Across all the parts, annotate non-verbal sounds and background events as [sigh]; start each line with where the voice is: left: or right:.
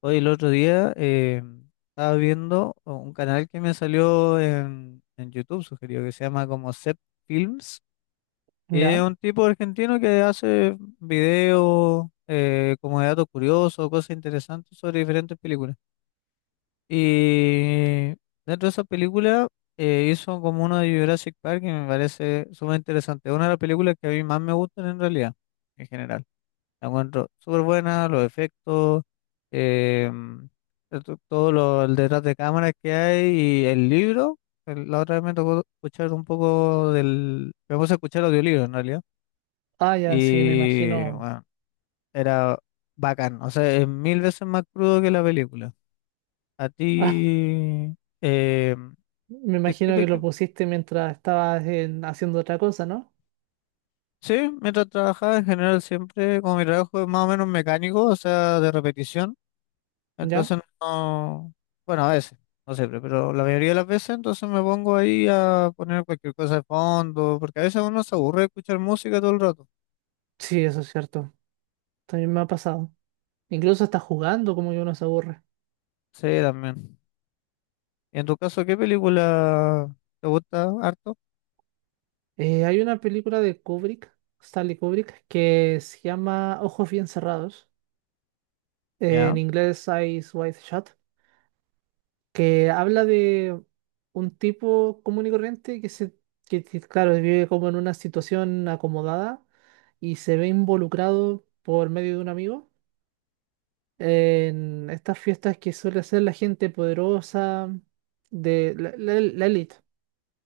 left: Hoy el otro día estaba viendo un canal que me salió en YouTube, sugerido, que se llama como Set Films. Y es
right: Ya.
left: un tipo argentino que hace videos, como de datos curiosos, cosas interesantes sobre diferentes películas. Y dentro de esa película hizo como uno de Jurassic Park que me parece sumamente interesante. Es una de las películas que a mí más me gustan en realidad, en general. La encuentro súper buena, los efectos. em, Todo lo, el detrás de cámaras que hay y el libro. La otra vez me tocó escuchar un poco Me puse a escuchar audiolibro en realidad.
right: Ah, ya, sí, me
left: Y
right: imagino.
left: bueno,
right: [laughs]
left: era bacán. O sea, es mil veces más crudo que la película. A
right: Ah,
left: ti... em,
right: me
left: ¿te-
right: imagino que
left: qué
right: lo
left: qué-
right: pusiste mientras estabas haciendo otra cosa, ¿no?
left: sí, mientras trabajaba en general siempre, como mi trabajo es más o menos mecánico, o sea, de repetición.
right: Ya.
left: Entonces no, bueno, a veces, no siempre, pero la mayoría de las veces entonces me pongo ahí a poner cualquier cosa de fondo, porque a veces uno se aburre de escuchar música todo el rato.
right: Sí, eso es cierto. También me ha pasado. Incluso hasta jugando, como que uno se aburre.
left: Sí, también. ¿Y en tu caso qué película te gusta harto?
right: Hay una película de Kubrick, Stanley Kubrick, que se llama Ojos bien cerrados,
left: Ya,
right: en inglés, Eyes Wide Shut, que habla de un tipo común y corriente que claro, vive como en una situación acomodada y se ve involucrado por medio de un amigo en estas fiestas que suele hacer la gente poderosa de la élite,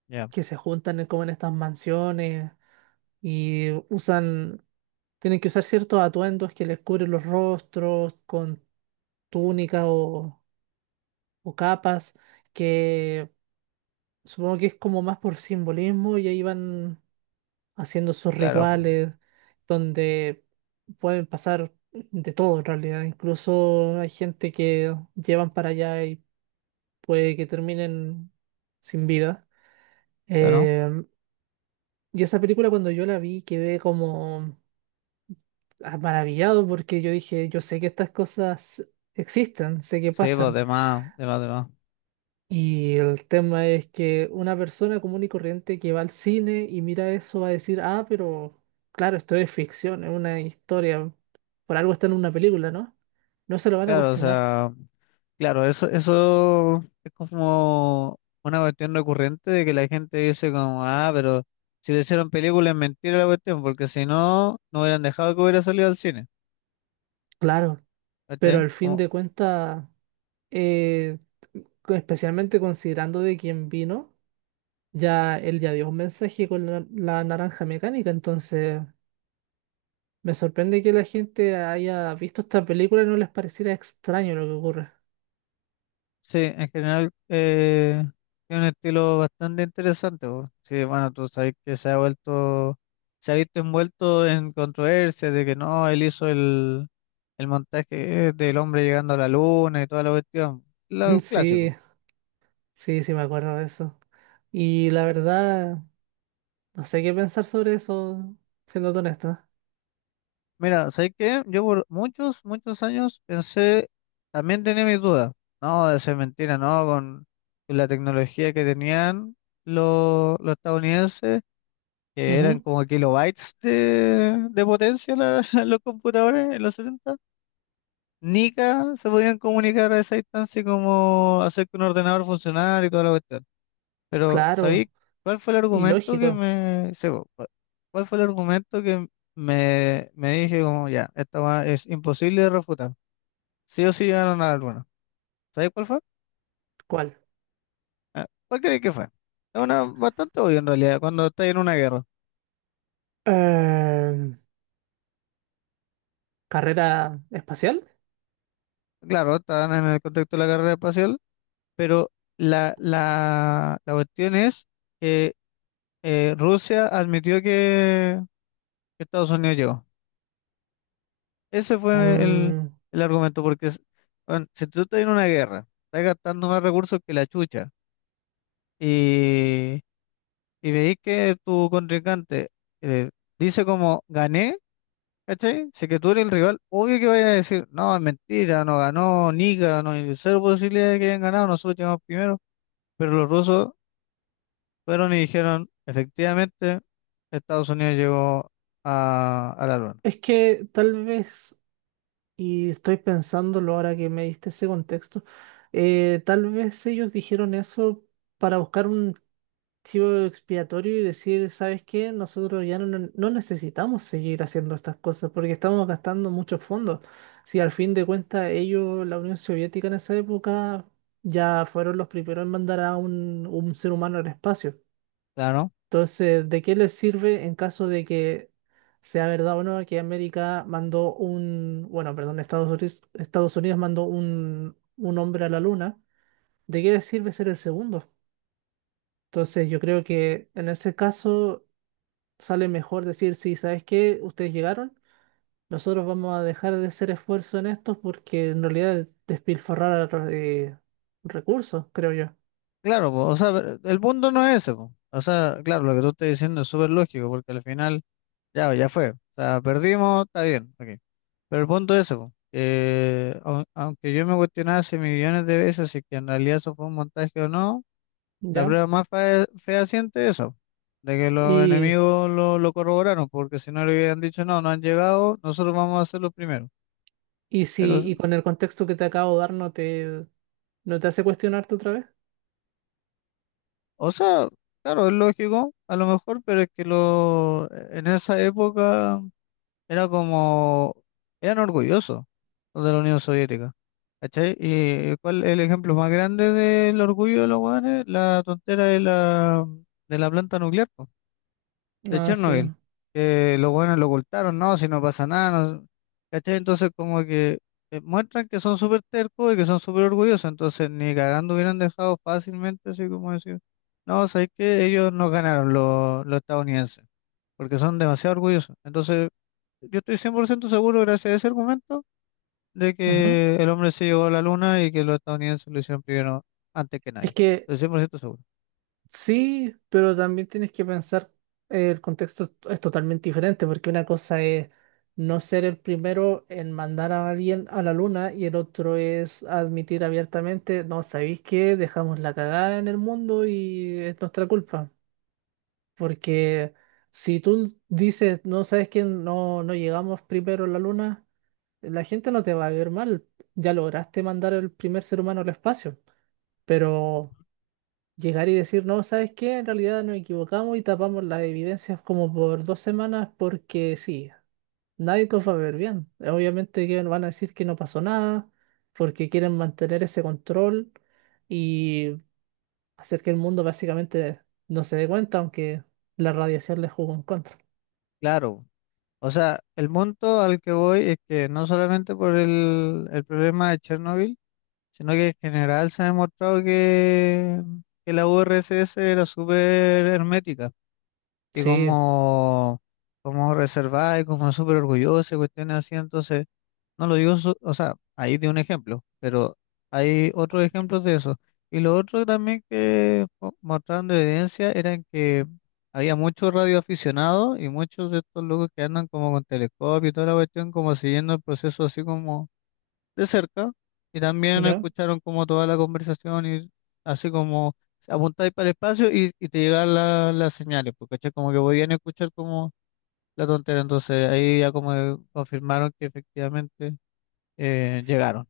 left: ya,
right: que se juntan como en estas mansiones y usan, tienen que usar ciertos atuendos que les cubren los rostros con túnicas o capas. Que Supongo que es como más por simbolismo y ahí van haciendo sus
left: claro,
right: rituales donde pueden pasar de todo en realidad. Incluso hay gente que llevan para allá y puede que terminen sin vida.
left: claro.
right: Eh, y esa película, cuando yo la vi, quedé como, ah, maravillado, porque yo dije, yo sé que estas cosas existen, sé que
left: Sí, pues
right: pasan.
left: de más, de más, de más.
right: Y el tema es que una persona común y corriente que va al cine y mira eso va a decir, ah, pero claro, esto es ficción, es una historia, por algo está en una película, ¿no? No se lo van a
left: Claro, o
right: cuestionar,
left: sea. Claro, eso es como una cuestión recurrente de que la gente dice como, ah, pero si le hicieron película es mentira la cuestión, porque si no, no hubieran dejado que hubiera salido al cine,
right: claro, pero
left: ¿cachai?
right: al fin
left: Como,
right: de cuentas, eh, especialmente considerando de quién vino, ya él ya dio un mensaje con la naranja mecánica, entonces me sorprende que la gente haya visto esta película y no les pareciera extraño lo que ocurre.
left: sí, en general es un estilo bastante interesante, po. Sí, bueno, tú sabes que se ha visto envuelto en controversias de que no, él hizo el montaje del hombre llegando a la luna y toda la cuestión,
right: [laughs]
left: lo clásico.
right: Sí. Sí, sí, me acuerdo de eso. Y la verdad, no sé qué pensar sobre eso, siendo honesto.
left: Mira, ¿sabes qué? Yo por muchos, muchos años pensé, también tenía mis dudas, no, de ser mentira, no, con la tecnología que tenían los estadounidenses, que eran
right: Ujú.
left: como kilobytes de potencia [laughs] los computadores en los 70, ni se podían comunicar a esa distancia como hacer que un ordenador funcionara y toda la cuestión. Pero,
right: Claro,
left: ¿sabéis cuál fue el
right: y
left: argumento que
right: lógico.
left: sí, po, ¿cuál fue el argumento que me dije como, ya, esta weá es imposible de refutar? Sí o sí llegaron a la luna. ¿Sabéis cuál fue?
right: ¿Cuál?
left: Ah, ¿Cuál creéis que fue? Es una bastante obvio en realidad, cuando estáis en una guerra.
right: Eh, ¿Carrera espacial?
left: Claro, estaban en el contexto de la carrera espacial, pero la cuestión es que Rusia admitió que Estados Unidos llegó. Ese fue el,
right: Mm,
left: el argumento, porque bueno, si tú estás en una guerra, estás gastando más recursos que la chucha, y, veis que tu contrincante eh, dice como gané, ¿cachai? Si que tú eres el rival, obvio que vaya a decir, no, es mentira, no ganó, ni ganó, hay cero posibilidad de que hayan ganado, nosotros llegamos primero. Pero los rusos fueron y dijeron, efectivamente, Estados Unidos llegó a la luna.
right: es que tal vez, y estoy pensándolo ahora que me diste ese contexto, tal vez ellos dijeron eso para buscar un chivo expiatorio y decir, ¿sabes qué? Nosotros ya no necesitamos seguir haciendo estas cosas porque estamos gastando muchos fondos. Si al fin de cuentas ellos, la Unión Soviética en esa época, ya fueron los primeros en mandar a un ser humano al espacio.
left: Claro.
right: Entonces, ¿de qué les sirve en caso de que sea verdad o no que América mandó un, bueno, perdón, Estados Unidos, Estados Unidos mandó un hombre a la luna? ¿De qué les sirve ser el segundo? Entonces, yo creo que en ese caso sale mejor decir, sí, ¿sabes qué? Ustedes llegaron, nosotros vamos a dejar de hacer esfuerzo en esto porque en realidad es despilfarrar recursos, creo yo.
left: Claro, po, o sea, pero el punto no es ese, po. O sea, claro, lo que tú estás diciendo es súper lógico, porque al final, ya, ya fue. O sea, perdimos, está bien, ok. Pero el punto es ese, po, que aunque yo me cuestionaba hace millones de veces si que en realidad eso fue un montaje o no, la
right: ¿Ya?
left: prueba más fea, siente eso, de que los
right: Y,
left: enemigos lo corroboraron, porque si no le hubieran dicho, no, no han llegado, nosotros vamos a ser los primeros.
right: y
left: Pero,
right: si y con el contexto que te acabo de dar, no te, hace cuestionarte otra vez.
left: o sea, claro, es lógico, a lo mejor, pero es que lo, en esa época. Era como, eran orgullosos los de la Unión Soviética, ¿cachai? Y cuál el ejemplo más grande del orgullo de los hueones, la tontera de la planta nuclear, po, de
right: Ah, sí.
left: Chernobyl, que los hueones lo ocultaron, no, si no pasa nada, ¿cachai? Entonces como que muestran que son súper tercos y que son súper orgullosos, entonces ni cagando hubieran dejado fácilmente, así como decir, no, sabes que ellos no ganaron los estadounidenses, porque son demasiado orgullosos, entonces yo estoy 100% seguro, gracias a ese argumento, de
right: Ujú.
left: que el hombre se llegó a la luna y que los estadounidenses lo hicieron primero antes que
right: Es
left: nadie.
right: que
left: Estoy 100% seguro.
right: Sí, pero también tienes que pensar, el contexto es totalmente diferente, porque una cosa es no ser el primero en mandar a alguien a la luna y el otro es admitir abiertamente, no, ¿sabéis qué? Dejamos la cagada en el mundo y es nuestra culpa. Porque si tú dices, no, sabes que no llegamos primero a la luna, la gente no te va a ver mal, ya lograste mandar el primer ser humano al espacio, pero... Llegar y decir, no, ¿sabes qué? En realidad nos equivocamos y tapamos las evidencias como por 2 semanas porque sí, nadie los va a ver bien. Obviamente que van a decir que no pasó nada porque quieren mantener ese control y hacer que el mundo básicamente no se dé cuenta, aunque la radiación les jugó en contra.
left: Claro. O sea, el punto al que voy es que no solamente por el problema de Chernobyl, sino que en general se ha demostrado que, la URSS era súper hermética y
right: Sí,
left: como reservada y como súper orgullosa y cuestiones así. Entonces, no lo digo, o sea, ahí di un ejemplo, pero hay otros ejemplos de eso. Y lo otro también que mostraron de evidencia eran que había muchos radioaficionados y muchos de estos locos que andan como con telescopio y toda la cuestión, como siguiendo el proceso así como de cerca. Y también
right: ya.
left: escucharon como toda la conversación y así como apuntáis para el espacio y te llegan las señales, porque como que podían escuchar como la tontera. Entonces ahí ya como confirmaron que efectivamente llegaron.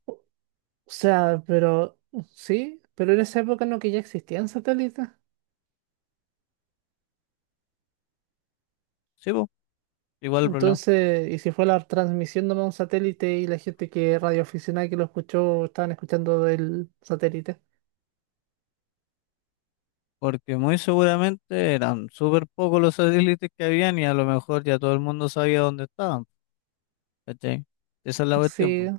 right: O sea, pero sí, pero en esa época no, que ya existían satélites.
left: Sí, po, igual el problema.
right: Entonces, y si fue la transmisión de un satélite y la gente que radioaficionada que lo escuchó estaban escuchando del satélite.
left: Porque muy seguramente eran súper pocos los satélites que habían y a lo mejor ya todo el mundo sabía dónde estaban. ¿Cachai? Esa es la cuestión,
right: Sí,
left: po.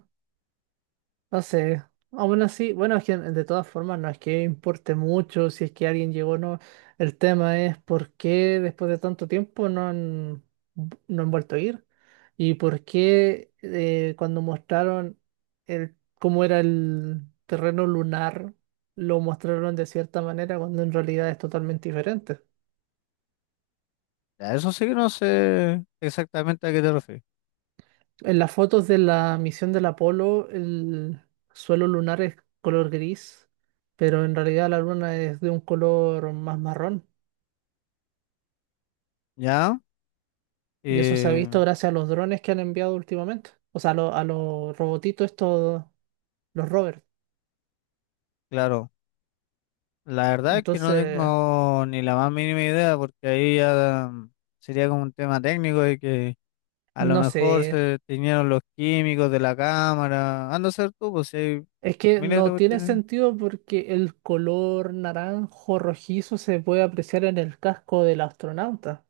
right: no sé. Aún así, bueno, es que de todas formas no es que importe mucho si es que alguien llegó o no. El tema es por qué después de tanto tiempo no han vuelto a ir. Y por qué cuando mostraron cómo era el terreno lunar, lo mostraron de cierta manera cuando en realidad es totalmente diferente.
left: Ya, eso sí que no sé exactamente a qué te refieres.
right: En las fotos de la misión del Apolo, el suelo lunar es color gris, pero en realidad la luna es de un color más marrón.
left: Ya,
right: Y eso se ha
left: eh,
right: visto gracias a los drones que han enviado últimamente. O sea, a los robotitos estos, los rovers.
left: claro. La verdad es que no
right: Entonces,
left: tengo ni la más mínima idea porque ahí ya sería como un tema técnico de que a lo
right: no
left: mejor
right: sé.
left: se teñieron los químicos de la cámara. Anda a ser tú, pues si hay
right: Es que
left: miles de
right: no tiene
left: cuestiones.
right: sentido porque el color naranjo rojizo se puede apreciar en el casco del astronauta.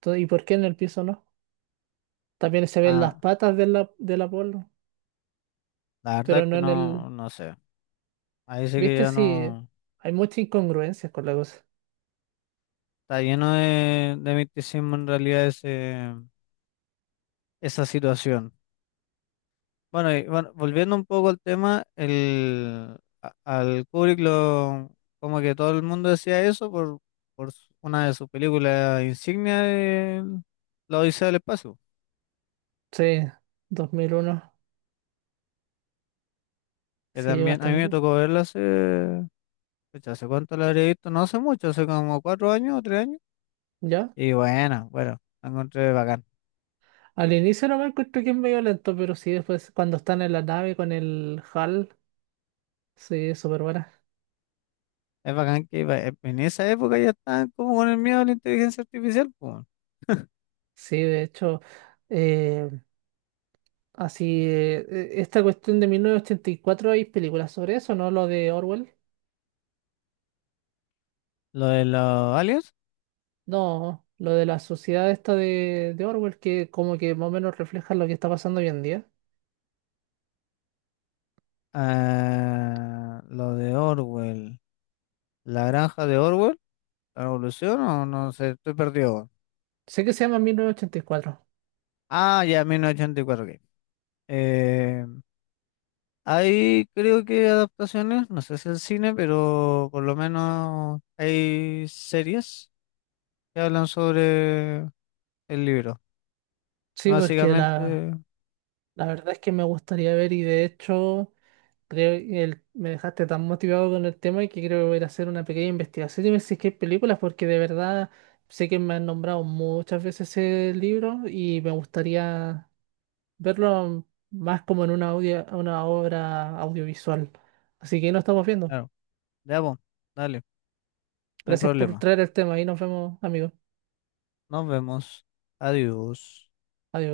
right: Entonces, ¿y por qué en el piso no? También se ven las
left: Ah,
right: patas del Apolo,
left: la verdad es
right: pero
left: que
right: no en el...
left: no, no sé. Ahí sí que
right: ¿Viste
left: ya
right: si
left: no.
right: hay muchas incongruencias con la cosa?
left: Está lleno de misticismo en realidad esa situación. Bueno, y bueno, volviendo un poco al tema, al Kubrick lo, como que todo el mundo decía eso por una de sus películas insignia de La Odisea del Espacio.
right: Sí, 2001,
left: Que
right: sí,
left: también a mí me
right: bastante.
left: tocó verla hace, pucha, ¿hace cuánto la habría visto? No hace mucho, hace como 4 años o 3 años.
right: ¿Ya?
left: Y bueno, bueno, la encontré bacán.
right: Al inicio no me encuentro, que es medio lento, pero sí, después cuando están en la nave con el HAL, sí, es súper buena.
left: Es bacán que en esa época ya estaban como con el miedo a la inteligencia artificial, po, weón.
right: Sí, de hecho, eh, así, esta cuestión de 1984, ¿hay películas sobre eso, no? Lo de Orwell.
left: Lo de los aliens,
right: No, lo de la sociedad esta de Orwell, que como que más o menos refleja lo que está pasando hoy en día.
left: ah, lo de Orwell, la granja de Orwell, la revolución, o no sé, estoy perdido, weón.
right: Sé que se llama 1984.
left: Ah, ya, 1984, ok. Eh, hay creo que adaptaciones, no sé si el cine, pero por lo menos hay series que hablan sobre el libro.
right: Sí, porque la,
left: Básicamente,
right: La verdad es que me gustaría ver, y de hecho creo que me dejaste tan motivado con el tema, que creo que voy a ir a hacer una pequeña investigación y ver si es que hay películas, porque de verdad sé que me han nombrado muchas veces ese libro y me gustaría verlo más como en una obra audiovisual. Así que nos estamos viendo.
left: claro, ya, po, dale, no hay
right: Gracias por
left: problema.
right: traer el tema y nos vemos, amigos.
left: Nos vemos. Adiós.
right: Adiós.